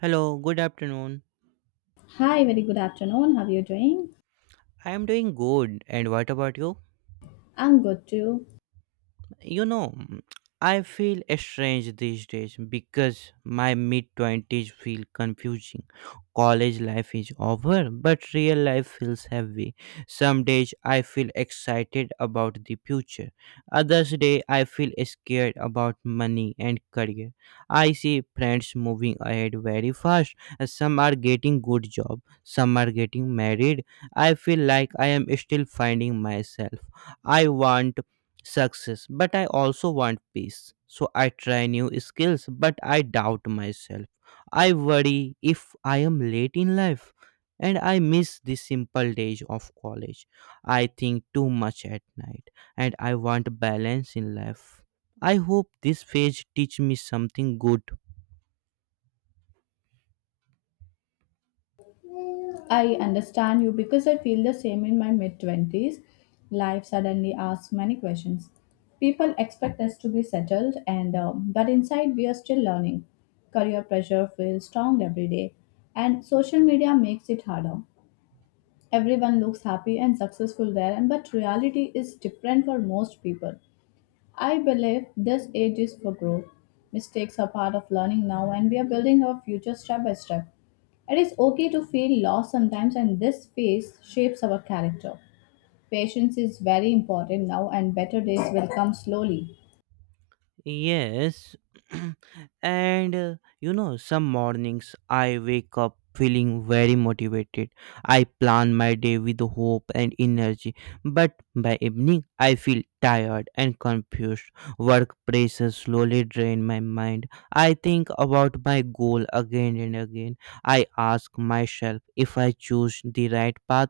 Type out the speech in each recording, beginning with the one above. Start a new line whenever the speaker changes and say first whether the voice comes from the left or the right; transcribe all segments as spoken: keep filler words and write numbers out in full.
right: Hello, good afternoon.
left: Hi, very good afternoon. How are you doing?
right: I am doing good. And what about you?
left: I'm good too.
right: You know, mm, I feel strange these days because my mid twenties feel confusing. College life is over, but real life feels heavy. Some days I feel excited about the future. Others day I feel scared about money and career. I see friends moving ahead very fast. Some are getting good job, some are getting married. I feel like I am still finding myself. I want success, but I also want peace. So I try new skills, but I doubt myself. I worry if I am late in life, and I miss the simple days of college. I think too much at night, and I want balance in life. I hope this phase teach me something good.
left: I understand you because I feel the same in my mid twenties. Life suddenly asks many questions. People expect us to be settled and uh, but inside we are still learning. Career pressure feels strong every day and social media makes it harder. Everyone looks happy and successful there and but reality is different for most people. I believe this age is for growth. Mistakes are part of learning now, and we are building our future step by step. It is okay to feel lost sometimes, and this phase shapes our character. Patience is very important now, and better days will come slowly.
right: Yes, and uh, you know, some mornings I wake up feeling very motivated. I plan my day with hope and energy, but by evening I feel tired and confused. Work pressure slowly drain my mind. I think about my goal again and again. I ask myself if I choose the right path.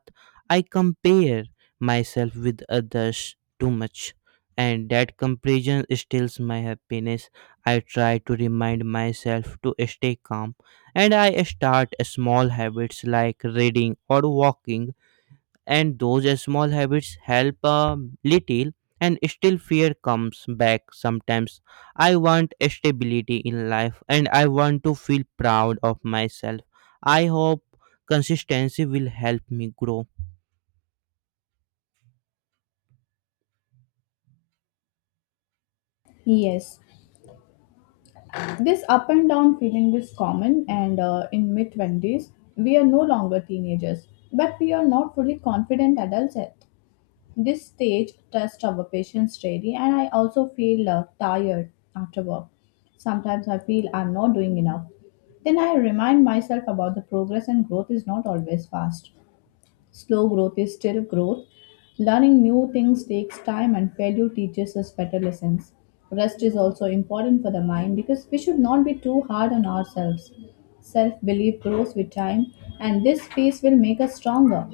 right: I compare myself with others too much, and that comparison steals my happiness. I try to remind myself to stay calm, and I start small habits like reading or walking, and those small habits help a little, and still fear comes back sometimes. I want stability in life, and I want to feel proud of myself. I hope consistency will help me grow.
left: Yes, this up and down feeling is common, and uh, in mid twenties, we are no longer teenagers, but we are not fully confident adults yet. This stage tests our patience daily, and I also feel uh, tired after work. Sometimes I feel I'm not doing enough. Then I remind myself about the progress and growth is not always fast. Slow growth is still growth. Learning new things takes time, and failure teaches us better lessons. Rest is also important for the mind because we should not be too hard on ourselves. Self belief grows with time, and this phase will make us stronger.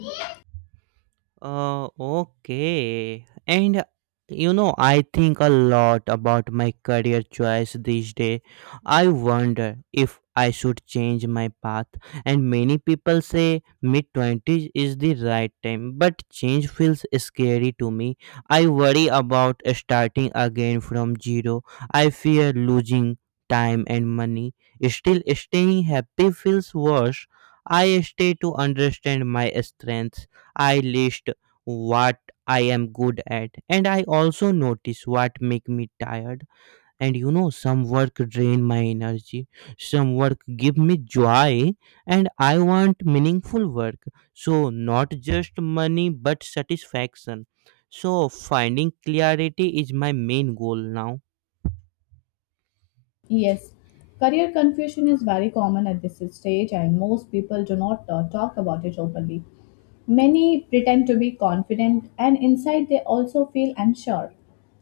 right: Uh, okay. And you know, I think a lot about my career choice these days. I wonder if I should change my path. And many people say mid twenties is the right time, but change feels scary to me. I worry about starting again from zero. I fear losing time and money. Still, staying happy feels worse. I stay to understand my strengths. I list what I am good at, and I also notice what make me tired. And you know some work drain my energy, some work give me joy. And I want meaningful work, so not just money but satisfaction. So finding clarity is my main goal now.
left: Yes, career confusion is very common at this stage, and most people do not uh, talk about it openly. Many pretend to be confident, and inside they also feel unsure.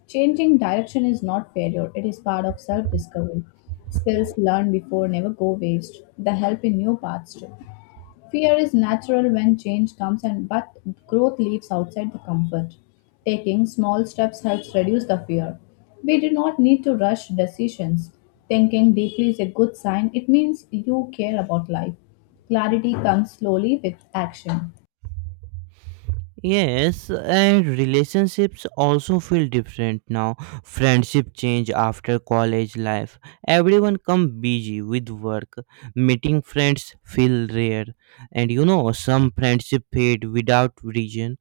left: Changing direction is not failure, it is part of self discovery. Skills learned before never go waste, they help in new paths too. Fear is natural when change comes and but growth lives outside the comfort. Taking small steps helps reduce the fear. We do not need to rush decisions. Thinking deeply is a good sign. It means you care about life. Clarity comes slowly with action.
right: Yes, and relationships also feel different now. Friendship change after college life. Everyone come busy with work. Meeting friends feel rare. And you know, some friendship fade without reason.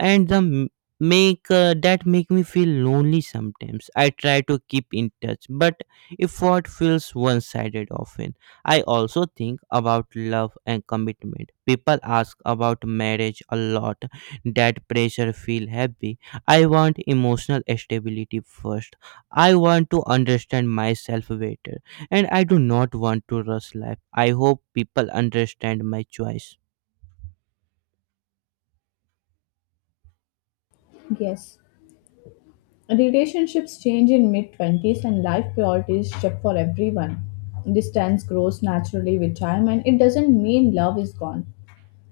right: And the m- make uh, that make me feel lonely sometimes. I try to keep in touch, but effort feels one-sided often. I also think about love and commitment. People ask about marriage a lot. That pressure feel heavy. I want emotional stability first. I want to understand myself better, and I do not want to rush life. I hope people understand my choice.
left: Yes. Relationships change in mid twenties and life priorities shift for everyone. Distance grows naturally with time and it doesn't mean love is gone.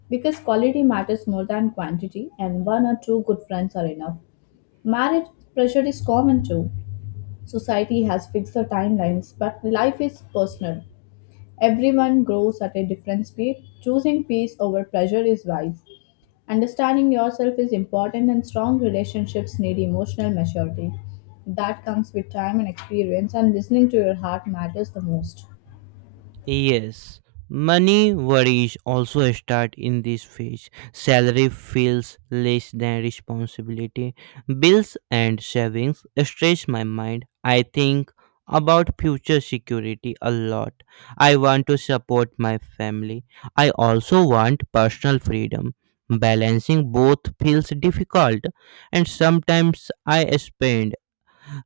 left: Because quality matters more than quantity, and one or two good friends are enough. Marriage pressure is common too. Society has fixed timelines, but life is personal. Everyone grows at a different speed. Choosing peace over pressure is wise. Understanding yourself is important, and strong relationships need emotional maturity. That comes with time and experience, and listening to your heart matters the most.
right: Yes, money worries also start in this phase. Salary feels less than responsibility. Bills and savings stress my mind. I think about future security a lot. I want to support my family. I also want personal freedom. Balancing both feels difficult, and sometimes I spend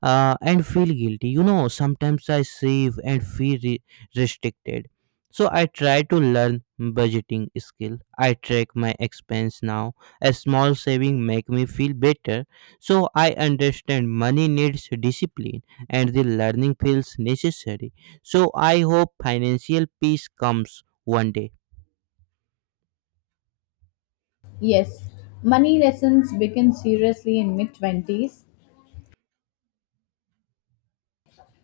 right: uh, and feel guilty. You know, sometimes I save and feel re- restricted. So I try to learn budgeting skill. I track my expense now. A small saving make me feel better. So I understand money needs discipline, and the learning feels necessary. So I hope financial peace comes one day.
left: Yes, money lessons begin seriously in mid twenties,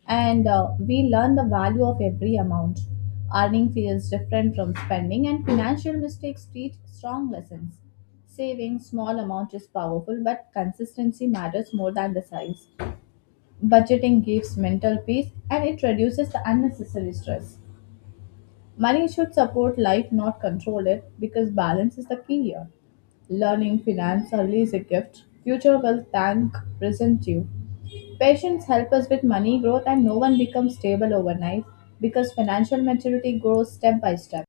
left: and uh, we learn the value of every amount. Earning feels different from spending, and financial mistakes teach strong lessons. Saving small amount is powerful, but consistency matters more than the size. Budgeting gives mental peace and it reduces the unnecessary stress. Money should support life, not control it, because balance is the key here. Learning finance early is a gift. Future will thank present you. Patience help us with money growth, and no one becomes stable overnight because financial maturity grows step by step.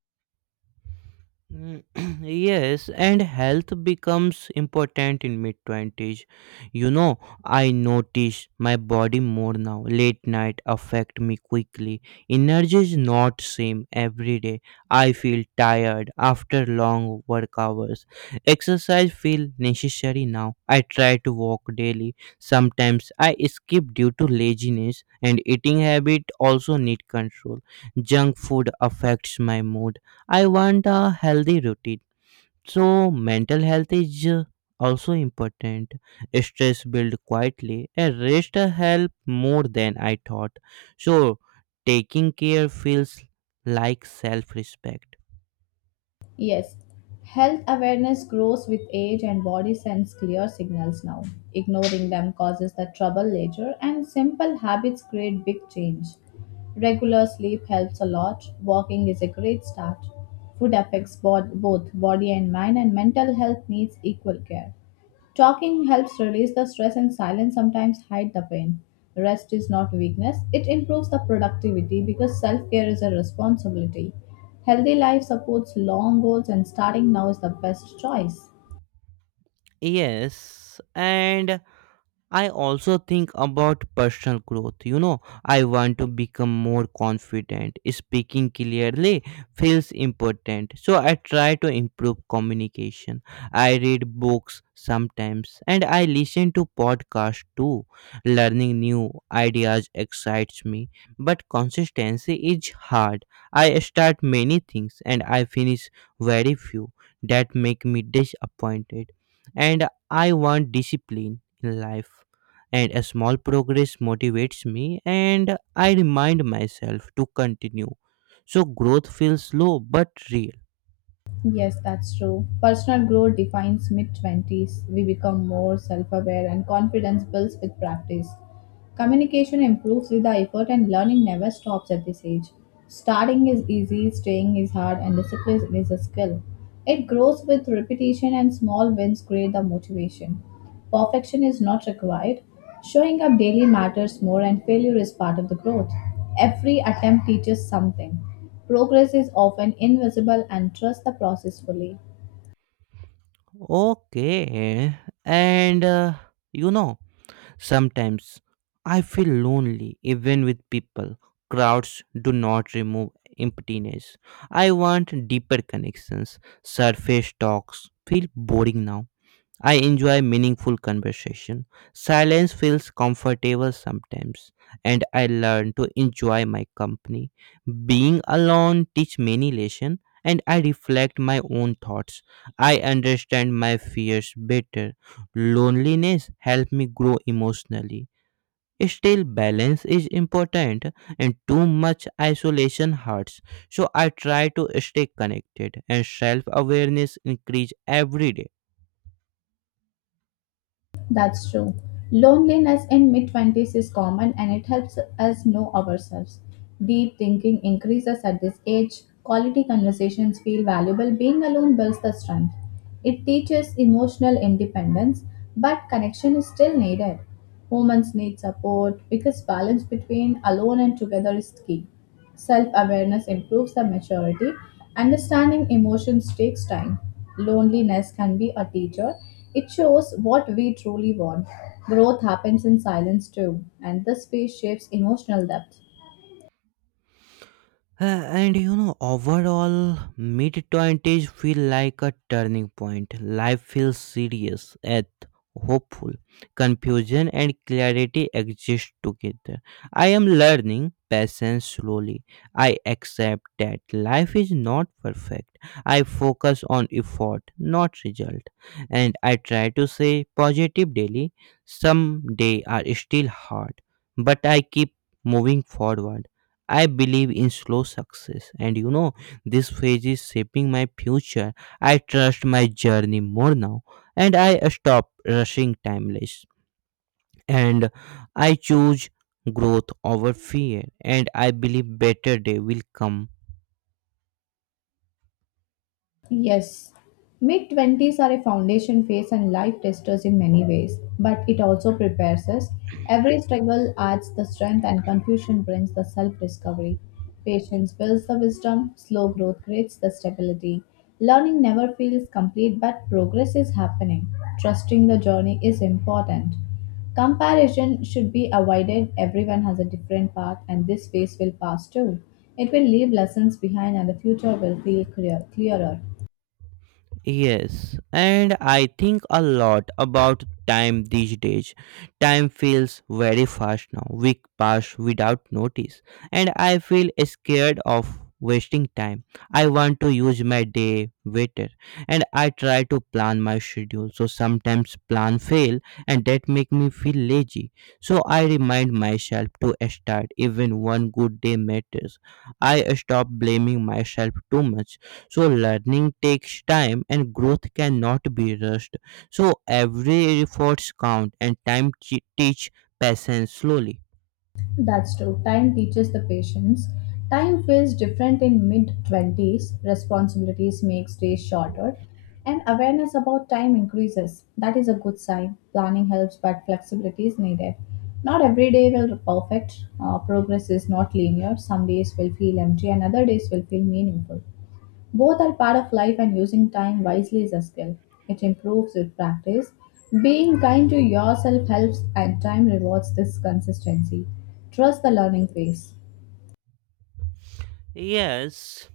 right: Mm, yes, and health becomes important in mid twenties. You know, I notice my body more now. Late night affect me quickly. Energy is not same every day. I feel tired after long work hours. Exercise feel necessary now. I try to walk daily. Sometimes I skip due to laziness, and eating habit also need control. Junk food affects my mood. I want a healthy routine. So mental health is uh, also important. Stress build quietly, and rest help more than I thought. So taking care feels like self-respect.
left: Yes, health awareness grows with age, and body sends clear signals now. Ignoring them causes the trouble later, and simple habits create big change. Regular sleep helps a lot. Walking is a great start. Food affects bod- both body and mind, and mental health needs equal care. Talking helps release the stress, and silence sometimes hide the pain. Rest is not weakness, it improves the productivity because self care is a responsibility. Healthy life supports long goals, and starting now is the best choice.
right: Yes, and I also think about personal growth. You know, I want to become more confident. Speaking clearly feels important. So I try to improve communication. I read books sometimes, and I listen to podcasts too. Learning new ideas excites me, but consistency is hard. I start many things, and I finish very few. That make me disappointed. And I want discipline life, and a small progress motivates me, and I remind myself to continue. So growth feels slow but real.
left: Yes, that's true. Personal growth defines mid twenties. We become more self aware and confidence builds with practice. Communication improves with the effort, and learning never stops at this age. Starting is easy, staying is hard, and discipline is a skill. It grows with repetition, and small wins create the motivation. Perfection is not required. Showing up daily matters more, and failure is part of the growth. Every attempt teaches something. Progress is often invisible and trust the process fully.
right: Okay, and uh, you know sometimes I feel lonely even with people. Crowds do not remove emptiness. I want deeper connections. Surface talks feel boring now. I enjoy meaningful conversation. Silence feels comfortable sometimes, and I learn to enjoy my company. Being alone teach many lessons, and I reflect my own thoughts. I understand my fears better. Loneliness help me grow emotionally. Still, balance is important, and too much isolation hurts. So I try to stay connected, and self awareness increase every day.
left: That's true. Loneliness in mid twenties is common and it helps us know ourselves. Deep thinking increases at this age. Quality conversations feel valuable. Being alone builds the strength. It teaches emotional independence, but connection is still needed. Humans need support because balance between alone and together is key. Self awareness improves the maturity. Understanding emotions takes time. Loneliness can be a teacher. It shows what we truly want. Growth happens in silence too, and this space shapes emotional depth.
right: Uh, and you know, overall, mid twenties feel like a turning point. Life feels serious, yet hopeful. Confusion and clarity exist together. I am learning patience slowly. I accept that life is not perfect. I focus on effort, not result. And I try to say positive daily. Some days are still hard, but I keep moving forward. I believe in slow success, and you know, this phase is shaping my future. I trust my journey more now, and I stop rushing timeless. And I choose growth over fear, and I believe better day will come.
left: Yes, mid twenties are a foundation phase and life testers in many ways, but it also prepares us. Every struggle adds the strength, and confusion brings the self discovery. Patience builds the wisdom, slow growth creates the stability. Learning never feels complete, but progress is happening. Trusting the journey is important. Comparison should be avoided. Everyone has a different path, and this phase will pass too. It will leave lessons behind, and the future will feel clear, clearer.
right: Yes, and I think a lot about time these days. Time feels very fast now. Week pass without notice, and I feel scared of wasting time. I want to use my day better, and I try to plan my schedule. So sometimes plan fail, and that make me feel lazy. So I remind myself to start. Even one good day matters. I stop blaming myself too much. So learning takes time, and growth cannot be rushed. So every efforts count, and time chi- teach patience slowly.
left: That's true. Time teaches the patience. Time feels different in mid twenties. Responsibilities makes days shorter and awareness about time increases. That is a good sign. Planning helps but flexibility is needed. Not every day will be perfect. Uh, progress is not linear. Some days will feel empty and other days will feel meaningful. Both are part of life, and using time wisely is a skill. It improves with practice. Being kind to yourself helps, and time rewards this consistency. Trust the learning phase.
right: Yes,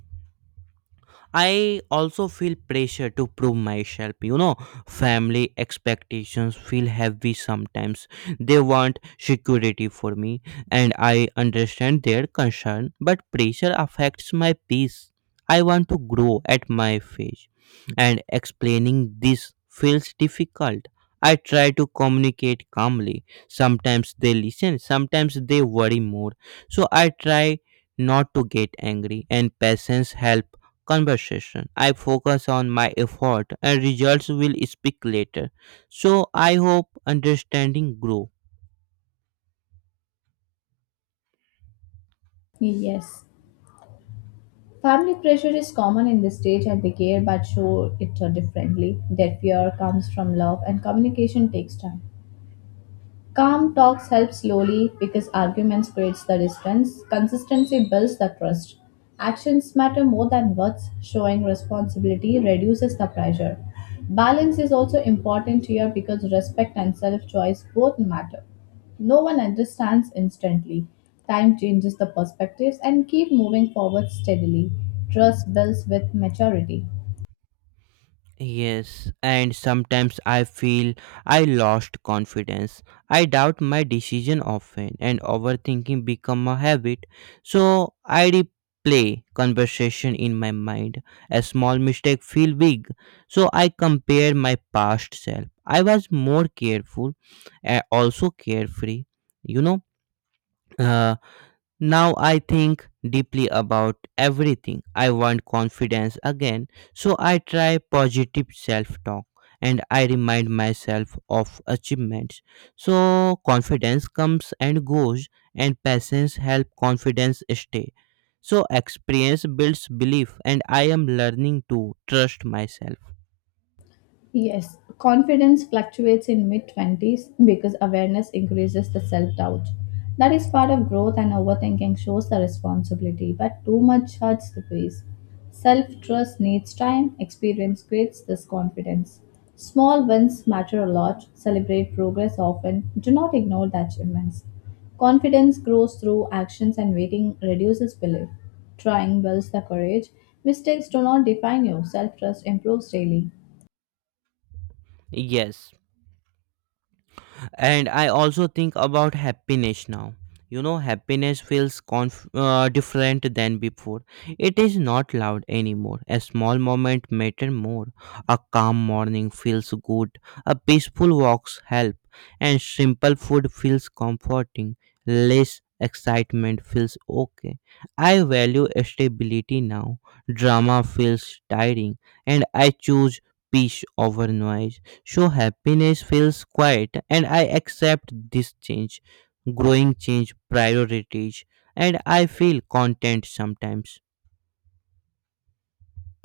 right: I also feel pressure to prove myself. You know, family expectations feel heavy sometimes. They want security for me, and I understand their concern, but pressure affects my peace. I want to grow at my pace, and explaining this feels difficult. I try to communicate calmly. Sometimes they listen, sometimes they worry more. So I try not to get angry, and patience helps conversation. I focus on my effort, and results will speak later. So I hope understanding grow.
left: Yes. Family pressure is common in this stage and they care but show it differently. Their fear comes from love and communication takes time. Calm talks help slowly because arguments creates the distance. Consistency builds the trust. Actions matter more than words. Showing responsibility reduces the pressure. Balance is also important here because respect and self-choice both matter. No one understands instantly. Time changes the perspectives and keep moving forward steadily. Trust builds with maturity.
right: Yes, and sometimes I feel I lost confidence. I doubt my decision often, and overthinking become a habit. So I replay conversation in my mind. A small mistake feel big. So I compare my past self. I was more careful and also carefree. You know, uh, Now I think deeply about everything. I want confidence again, so I try positive self talk, and I remind myself of achievements. So confidence comes and goes, and patience help confidence stay. So experience builds belief, and I am learning to trust myself.
left: Yes, confidence fluctuates in mid twenties because awareness increases the self doubt. That is part of growth, and overthinking shows the responsibility, but too much hurts the peace. Self trust needs time, experience creates this confidence. Small wins matter a lot, celebrate progress often, do not ignore the achievements. Confidence grows through actions, and waiting reduces belief. Trying builds the courage. Mistakes do not define you, self trust improves daily.
right: Yes. And I also think about happiness now. You know happiness feels conf- uh, different than before. It is not loud anymore. A small moment matter more. A calm morning feels good. A peaceful walks help. And simple food feels comforting. Less excitement feels okay. I value stability now. Drama feels tiring, and I choose peace over noise. So happiness feels quiet, and I accept this change, growing change priorities, and I feel content sometimes.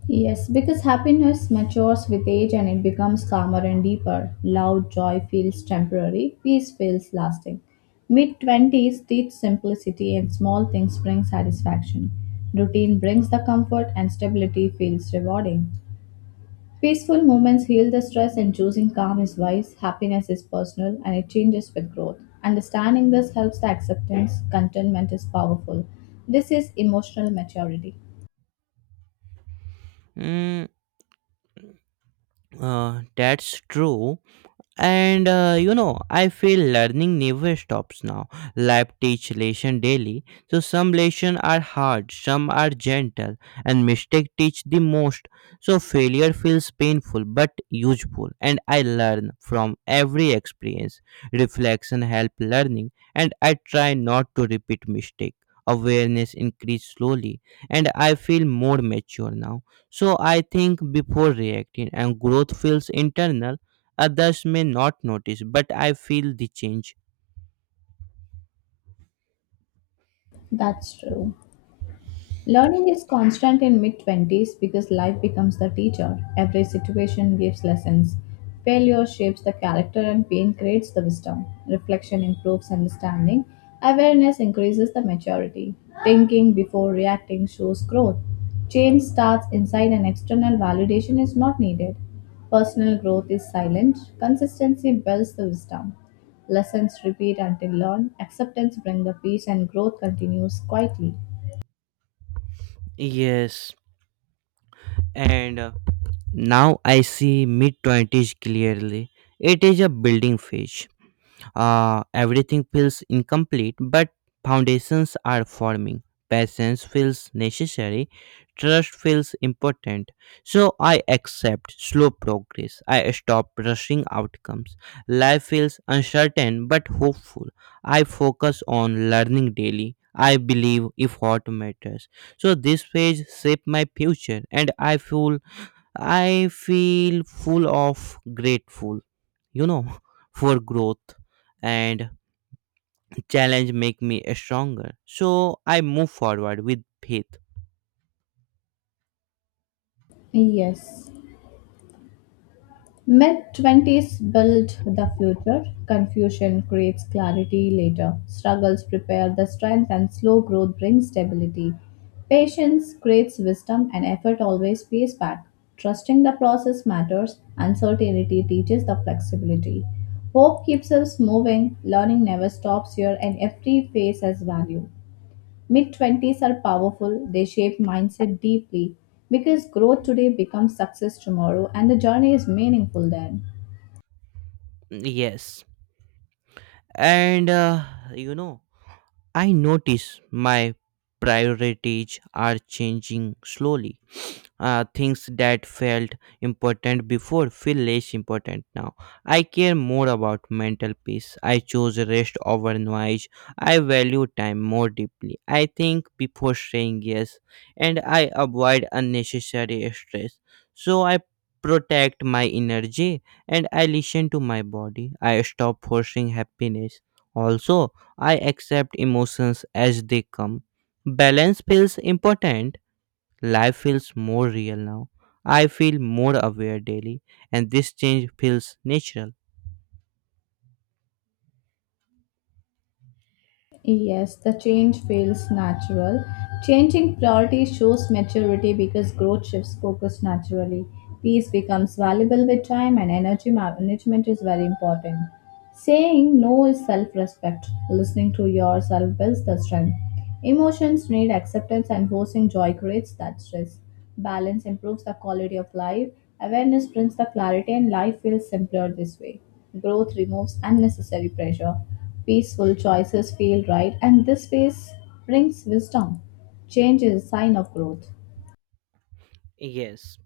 left: Yes, because happiness matures with age and it becomes calmer and deeper. Loud joy feels temporary, peace feels lasting. Mid twenties teach simplicity and small things bring satisfaction. Routine brings the comfort and stability feels rewarding. Peaceful moments heal the stress and choosing calm is wise. Happiness is personal and it changes with growth. Understanding this helps the acceptance. Contentment is powerful. This is emotional maturity.
right: Mm, uh, that's true. And uh, you know I feel learning never stops now. Life teach lesson daily. So some lessons are hard, some are gentle. And mistake teach the most. So failure feels painful but useful, and I learn from every experience. Reflection help learning, and I try not to repeat mistake. Awareness increase slowly, and I feel more mature now. So I think before reacting, and growth feels internal. Others may not notice, but I feel the change.
left: That's true. Learning is constant in mid twenties because life becomes the teacher. Every situation gives lessons. Failure shapes the character and pain creates the wisdom. Reflection improves understanding. Awareness increases the maturity. Thinking before reacting shows growth. Change starts inside and external validation is not needed. Personal growth is silent. Consistency builds the wisdom. Lessons repeat until learned. Acceptance brings the peace and growth continues quietly.
right: Yes, and uh, now I see mid twenties clearly. It is a building phase. Uh, everything feels incomplete, but foundations are forming. Patience feels necessary, trust feels important. So I accept slow progress. I stop rushing outcomes. Life feels uncertain but hopeful. I focus on learning daily. I believe effort matters. So this phase shaped my future, and I feel I feel full of grateful you know for growth, and challenge make me stronger. So I move forward with faith.
left: Yes. Mid twenties build the future. Confusion creates clarity later. Struggles prepare the strength, and slow growth brings stability. Patience creates wisdom, and effort always pays back. Trusting the process matters. Uncertainty teaches the flexibility. Hope keeps us moving. Learning never stops here, and every phase has value. Mid twenties are powerful, they shape mindset deeply because growth today becomes success tomorrow and the journey is meaningful then.
right: Yes, and uh, you know I notice my priorities are changing slowly. Uh, things that felt important before feel less important now. I care more about mental peace. I choose rest over noise. I value time more deeply. I think before saying yes, and I avoid unnecessary stress. So I protect my energy, and I listen to my body. I stop forcing happiness. Also, I accept emotions as they come. Balance feels important. Life feels more real now. I feel more aware daily, and this change feels natural.
left: Yes, the change feels natural. Changing priority shows maturity because growth shifts focus naturally. Peace becomes valuable with time and energy management is very important. Saying no is self respect. Listening to yourself builds the strength. Emotions need acceptance and forcing joy creates that stress. Balance improves the quality of life. Awareness brings the clarity, and life feels simpler this way. Growth removes unnecessary pressure. Peaceful choices feel right, and this phase brings wisdom. Change is a sign of growth.
right: Yes,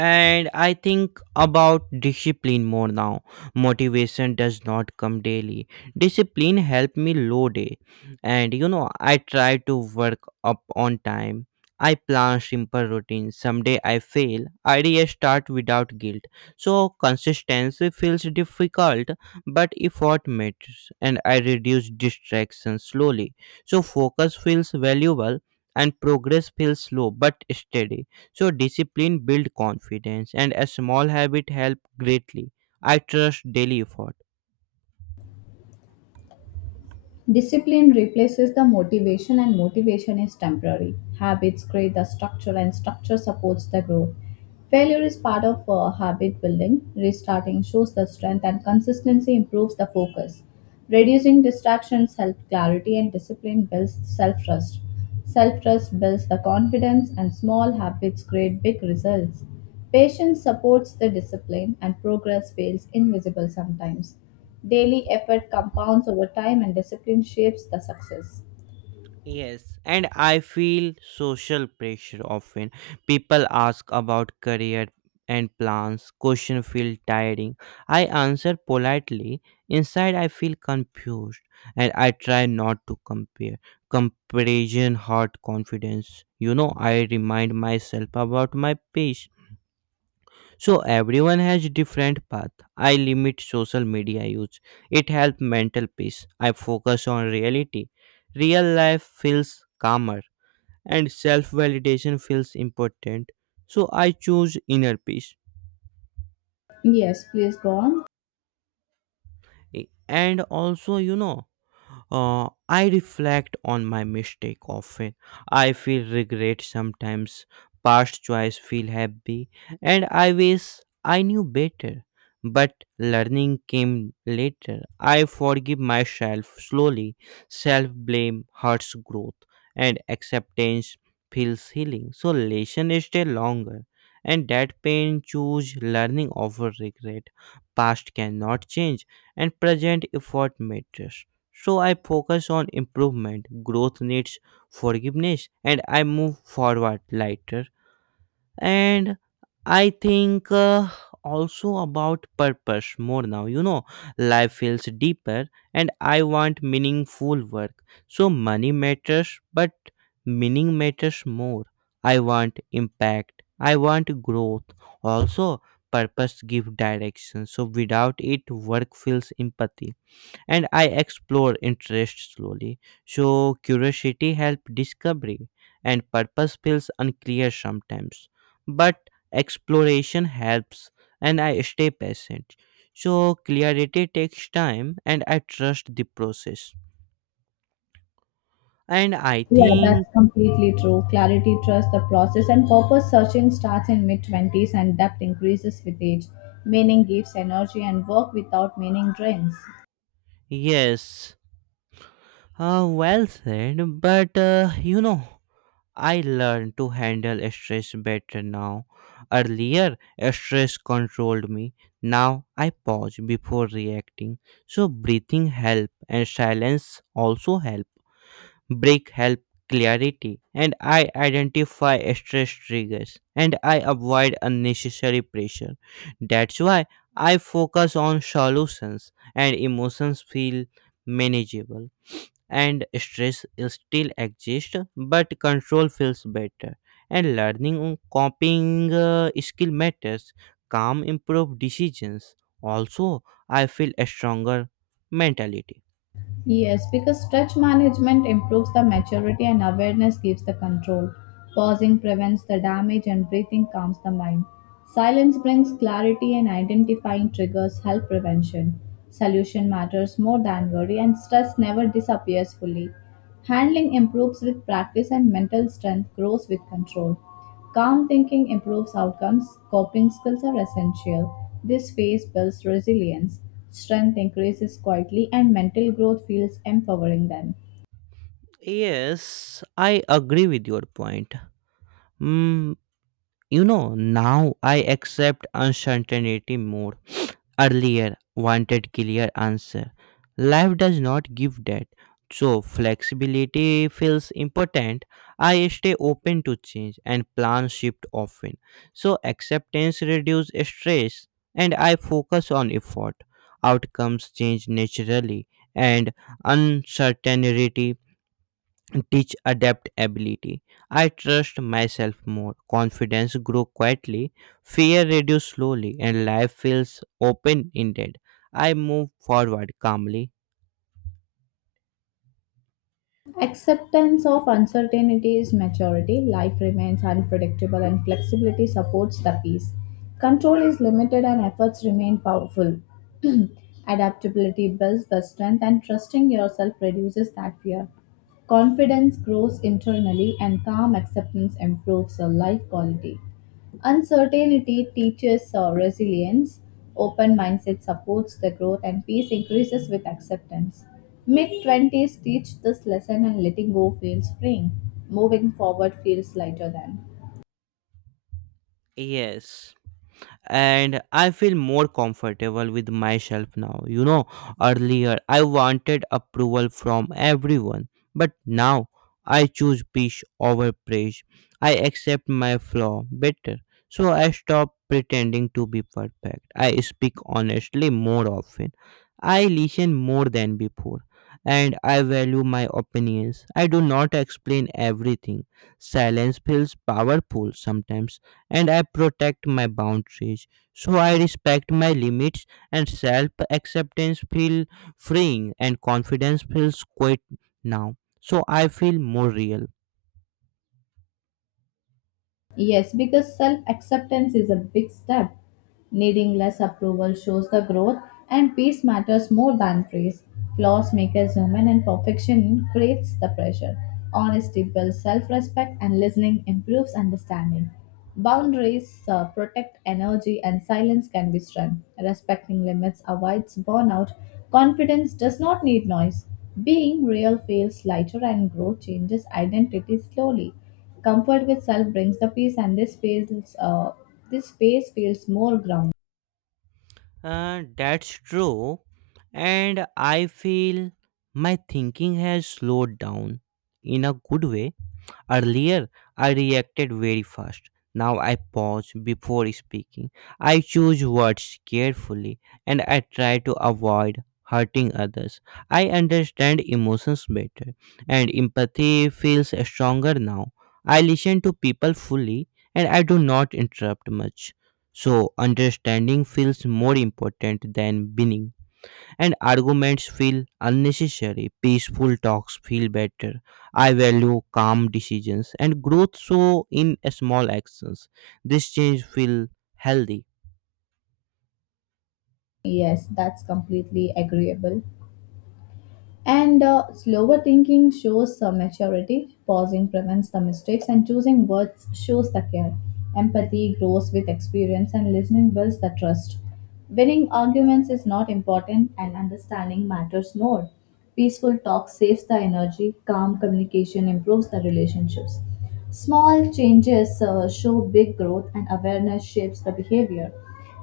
right: and i think about discipline more now. Motivation does not come daily. Discipline help me low day, and you know i try to work up on time. I plan simple routines. Someday i fail, i restart without guilt. So consistency feels difficult, but effort matters, and i reduce distractions slowly. So focus feels valuable, and progress feels slow but steady. So discipline build confidence, and a small habit help greatly. I trust daily effort.
left: Discipline replaces the motivation, and motivation is temporary. Habits create the structure, and structure supports the growth. Failure is part of uh, habit building. Restarting shows the strength, and consistency improves the focus. Reducing distractions helps clarity, and discipline builds self trust. Self trust builds the confidence, and small habits create big results. Patience supports the discipline, and progress feels invisible sometimes. Daily effort compounds over time and discipline shapes the success.
right: Yes, and I feel social pressure often. People ask about career and plans. Question feel tiring. I answer politely. Inside I feel confused, and I try not to compare. Comparison hurt confidence. You know, I remind myself about my pace. So everyone has different path. I limit social media use. It helps mental peace. I focus on reality. Real life feels calmer and self-validation feels important. So I choose inner peace.
left: Yes, please go on.
right: I- and also you know uh, i reflect on my mistake often. I feel regret sometimes. Past choice feel happy, and i wish i knew better, but learning came later. I forgive myself slowly. Self blame hurts growth, and acceptance feels healing. So lesson stay longer, and that pain choose learning over regret. Past cannot change, and present effort matters. So I focus on improvement. Growth needs forgiveness, and I move forward lighter. And I think uh, also about purpose more now. You know, life feels deeper, and I want meaningful work. So money matters, but meaning matters more. I want impact. I want growth. Also, purpose give direction. So without it, work feels empathy, and I explore interest slowly. So curiosity helps discovery, and purpose feels unclear sometimes. But exploration helps, and I stay patient. So clarity takes time, and I trust the process. And I
left: Yeah,
right: think
left: that's completely true. Clarity, trust, the process, and purpose searching starts in mid twenties and depth increases with age. Meaning gives energy, and work without meaning drains.
right: yes, uh, well said. But uh, you know. I learned to handle stress better now. Earlier, stress controlled me. Now I pause before reacting. So breathing help and silence also help. Break help clarity, and I identify stress triggers, and I avoid unnecessary pressure. That's why I focus on solutions, and emotions feel manageable, and stress still exist but control feels better, and learning on coping uh, skill matters. Calm improve decisions. Also i feel a stronger mentality.
left: Yes, because stretch management improves the maturity and awareness gives the control. Pausing prevents the damage and breathing calms the mind. Silence brings clarity and identifying triggers help prevention. Solution matters more than worry and stress never disappears fully. Handling improves with practice and mental strength grows with control. Calm thinking improves outcomes. Coping skills are essential. This phase builds resilience. Strength increases quietly, and mental growth feels empowering then.
right: Yes, i agree with your point. mm, you know Now i accept uncertainty more. Earlier wanted clear answer. Life does not give that. So flexibility feels important. I stay open to change, and plan shift often. So acceptance reduces stress, and I focus on effort. Outcomes change naturally, and uncertainty teach adaptability. I trust myself more. Confidence grows quietly, fear reduces slowly, and life feels open ended. I move forward calmly.
left: Acceptance of uncertainty is maturity. Life remains unpredictable and flexibility supports the peace. Control is limited and efforts remain powerful. Adaptability builds the strength and trusting yourself reduces that fear. Confidence grows internally and calm acceptance improves your life quality. Uncertainty teaches uh, resilience, open mindset supports the growth, and peace increases with acceptance. Mid twenty s teach this lesson, and letting go feels freeing. Moving forward feels lighter then.
right: Yes, and I feel more comfortable with myself now. You know, earlier I wanted approval from everyone, but now I choose peace over praise. I accept my flaw better, so I stop pretending to be perfect. I speak honestly more often. I listen more than before. And I value my opinions. I do not explain everything. Silence feels powerful sometimes, and I protect my boundaries. So I respect my limits, and self acceptance feel freeing, and confidence feels quite now. So I feel more real.
left: Yes, because self acceptance is a big step. Needing less approval shows the growth, and peace matters more than praise. Flaws make us human, and perfection creates the pressure. Honesty builds self respect, and listening improves understanding. Boundaries uh, protect energy, and silence can be strength. Respecting limits avoids burnout. Confidence does not need noise. Being real feels lighter, and growth changes identity slowly. Comfort with self brings the peace, and this feels uh, this space feels more grounded.
right: Uh, that's true. And I feel my thinking has slowed down in a good way. Earlier, I reacted very fast. Now I pause before speaking. I choose words carefully, and I try to avoid hurting others. I understand emotions better, and empathy feels stronger now. I listen to people fully, and I do not interrupt much. So understanding feels more important than winning, and arguments feel unnecessary. Peaceful talks feel better. I value calm decisions, and growth so in small actions. This change feel healthy.
left: Yes, that's completely agreeable. And uh, slower thinking shows uh, maturity, pausing prevents the mistakes, and choosing words shows the care. Empathy grows with experience, and listening builds the trust. Winning arguments is not important, and understanding matters more. Peaceful talk saves the energy, calm communication improves the relationships. Small changes uh, show big growth, and awareness shapes the behavior.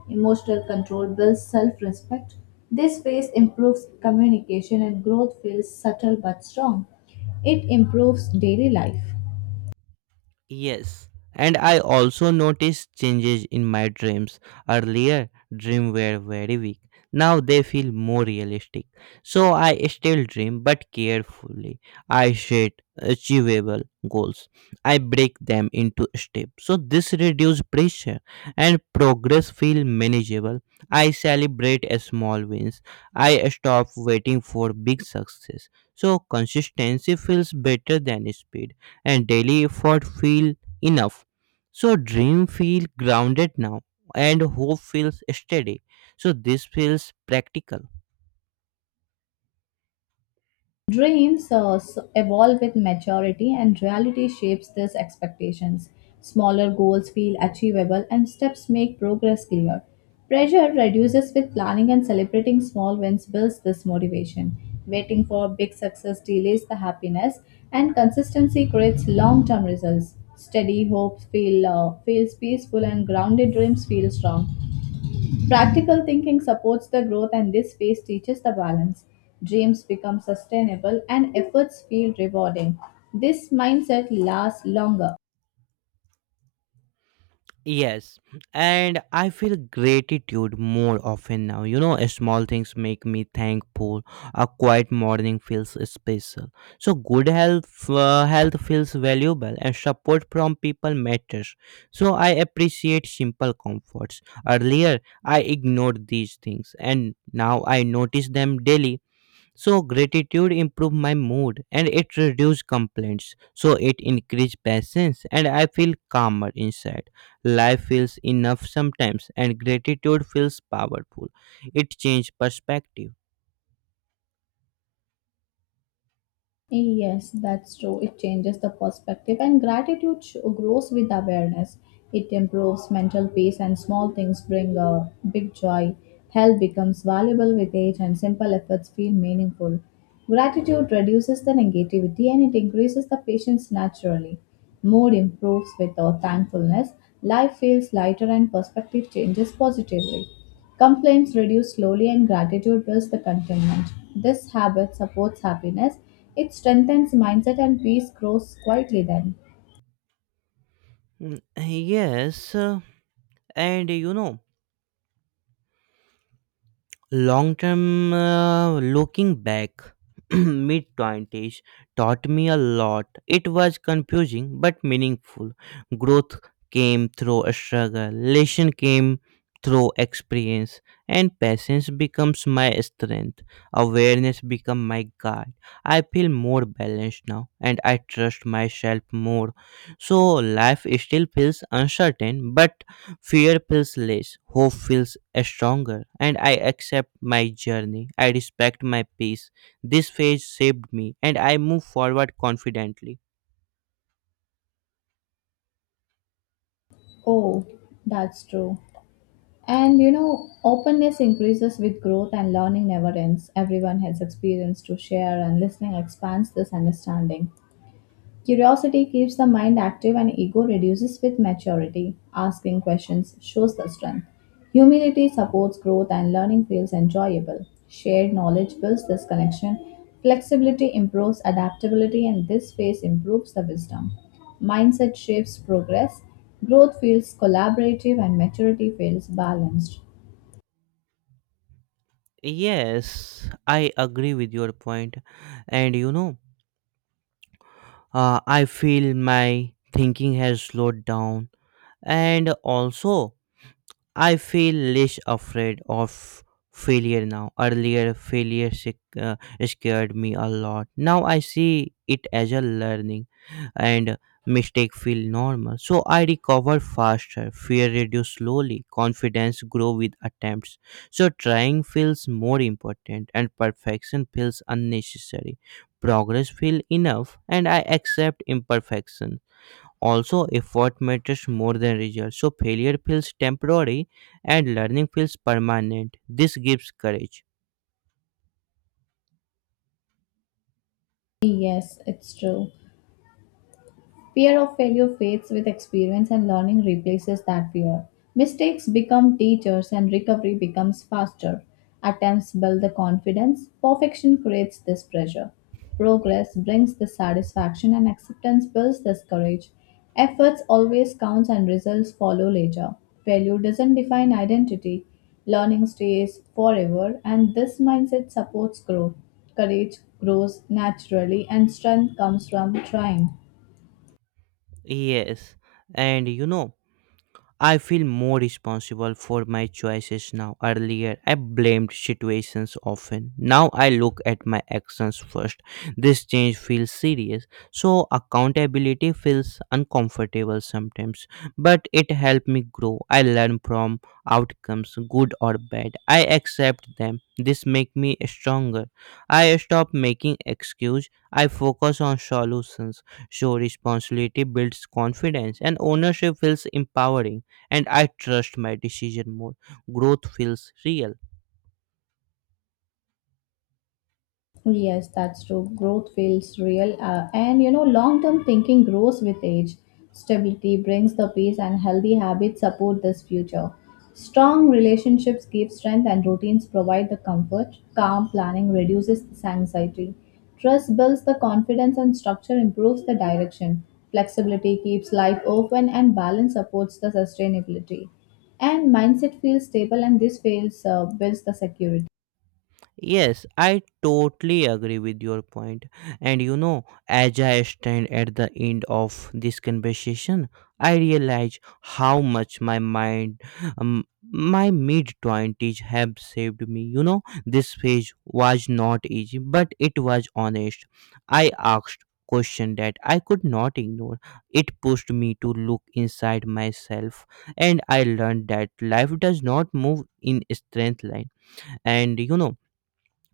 left: Emotional control builds self respect. This phase improves communication and growth feels subtle but strong. It improves daily life.
right: Yes, and I also noticed changes in my dreams. Earlier, dreams were very weak. Now they feel more realistic. So I still dream, but carefully. I set achievable goals. I break them into steps. So this reduces pressure, and progress feel manageable. I celebrate a small wins. I stop waiting for big success. So consistency feels better than speed, and daily effort feel enough. So dream feel grounded now, and hope feels steady. So this feels practical.
left: Dreams uh, s- evolve with maturity, and reality shapes these expectations. Smaller goals feel achievable, and steps make progress clear. Pressure reduces with planning and celebrating small wins builds this motivation. Waiting for big success delays the happiness, and consistency creates long term results. Steady hopes feel, uh, feels peaceful, and grounded dreams feel strong. Practical thinking supports the growth, and this phase teaches the balance. Dreams become sustainable, and efforts feel rewarding. This mindset lasts longer.
right: Yes, and I feel gratitude more often now. You know, small things make me thankful. A quiet morning feels special. So good health, uh, health feels valuable, and support from people matters. So I appreciate simple comforts. Earlier, I ignored these things, and now I notice them daily. So gratitude improved my mood, and it reduced complaints. So it increased patience, and I feel calmer inside. Life feels enough sometimes, and gratitude feels powerful. It changed perspective.
left: Yes, that's true. It changes the perspective, and gratitude sh- grows with awareness. It improves mental peace, and small things bring a big joy. Health becomes valuable with age, and simple efforts feel meaningful. Gratitude reduces the negativity and it increases the patience naturally. Mood improves with our thankfulness. Life feels lighter, and perspective changes positively. Complaints reduce slowly and gratitude builds the contentment. This habit supports happiness. It strengthens mindset and peace grows quietly then.
right: Mm, Yes, uh, and you know long term, uh, looking back, mid twenties taught me a lot. It was confusing but meaningful. Growth came through a struggle, lesson came through experience, and patience becomes my strength. Awareness become my guide. I feel more balanced now, and I trust myself more. So life still feels uncertain, but fear feels less, hope feels stronger, and I accept my journey. I respect my peace. This phase shaped me, and I move forward confidently.
left: Oh, that's true. And you know, openness increases with growth and learning never ends. Everyone has experience to share and listening expands this understanding. Curiosity keeps the mind active and ego reduces with maturity. Asking questions shows the strength. Humility supports growth and learning feels enjoyable. Shared knowledge builds this connection. Flexibility improves adaptability and this phase improves the wisdom. Mindset shapes progress. Growth feels collaborative and maturity feels balanced.
right: Yes, I agree with your point, and you know, uh, I feel my thinking has slowed down, and also I feel less afraid of failure now. Earlier, failure sic- uh, scared me a lot. Now I see it as a learning, and mistake feel normal. So I recover faster. Fear reduce slowly. Confidence grow with attempts. So trying feels more important, and perfection feels unnecessary. Progress feel enough, and I accept imperfection. Also, effort matters more than result. So failure feels temporary, and learning feels permanent. This gives courage.
left: Yes, it's true. Fear of failure fades with experience and learning replaces that fear. Mistakes become teachers and recovery becomes faster. Attempts build the confidence. Perfection creates this pressure. Progress brings the satisfaction and acceptance builds this courage. Efforts always count, and results follow later. Failure doesn't define identity. Learning stays forever and this mindset supports growth. Courage grows naturally and strength comes from trying.
right: Yes, and you know, I feel more responsible for my choices now. Earlier, I blamed situations often. Now I look at my actions first. This change feels serious. So accountability feels uncomfortable sometimes, but it helped me grow. I learn from outcomes, good or bad. I accept them. This make me stronger. I stop making excuse. I focus on solutions. So responsibility builds confidence, and ownership feels empowering, and I trust my decision more. Growth feels real.
left: Yes, that's true. Growth feels real. Uh, and you know, long term thinking grows with age. Stability brings the peace, and healthy habits support this future. Strong relationships give strength, and routines provide the comfort. Calm planning reduces this anxiety. Trust builds the confidence, and structure improves the direction. Flexibility keeps life open, and balance supports the sustainability. And mindset feels stable, and this feels uh, builds the security.
right: Yes, I totally agree with your point. And you know, as I stand at the end of this conversation, I realize how much my mind, um, my mid twenties have saved me. You know, this phase was not easy, but it was honest. I asked question that I could not ignore. It pushed me to look inside myself, and I learned that life does not move in straight line. And you know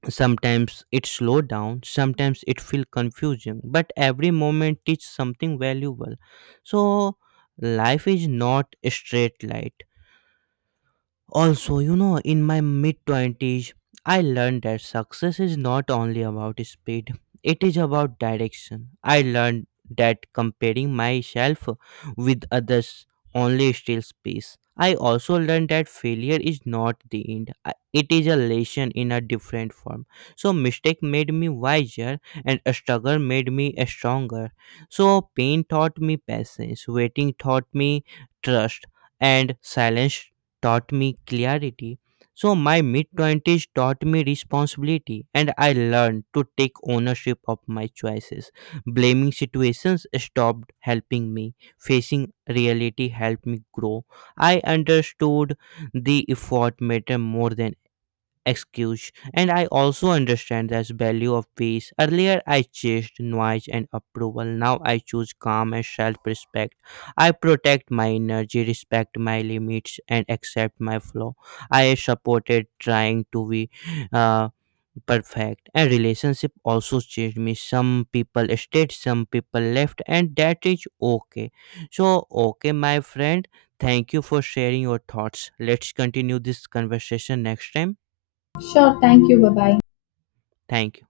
right: sometimes it slow down, sometimes it feel confusing, but every moment teach something valuable. So life is not a straight light. Also, you know, in my mid twenties, I learned that success is not only about speed, it is about direction. I learned that comparing myself with others only steals peace. I also learned that failure is not the end, I- it is a lesson in a different form. So mistake made me wiser, and struggle made me stronger. So pain taught me patience, waiting taught me trust, and silence taught me clarity. So my mid twenties taught me responsibility, and I learned to take ownership of my choices. Blaming situations stopped helping me. Facing reality helped me grow. I understood the effort matter more than excuse, and i also understand the value of peace. Earlier i chased noise and approval. Now i choose calm and self-respect. I protect my energy, respect my limits, and accept my flow. i supported trying to be uh, perfect, and relationship also changed me. Some people stayed, some people left, and that is okay. So okay my friend, thank you for sharing your thoughts. Let's continue this conversation next time.
left: Sure, thank you. Bye bye.
right: Thank you.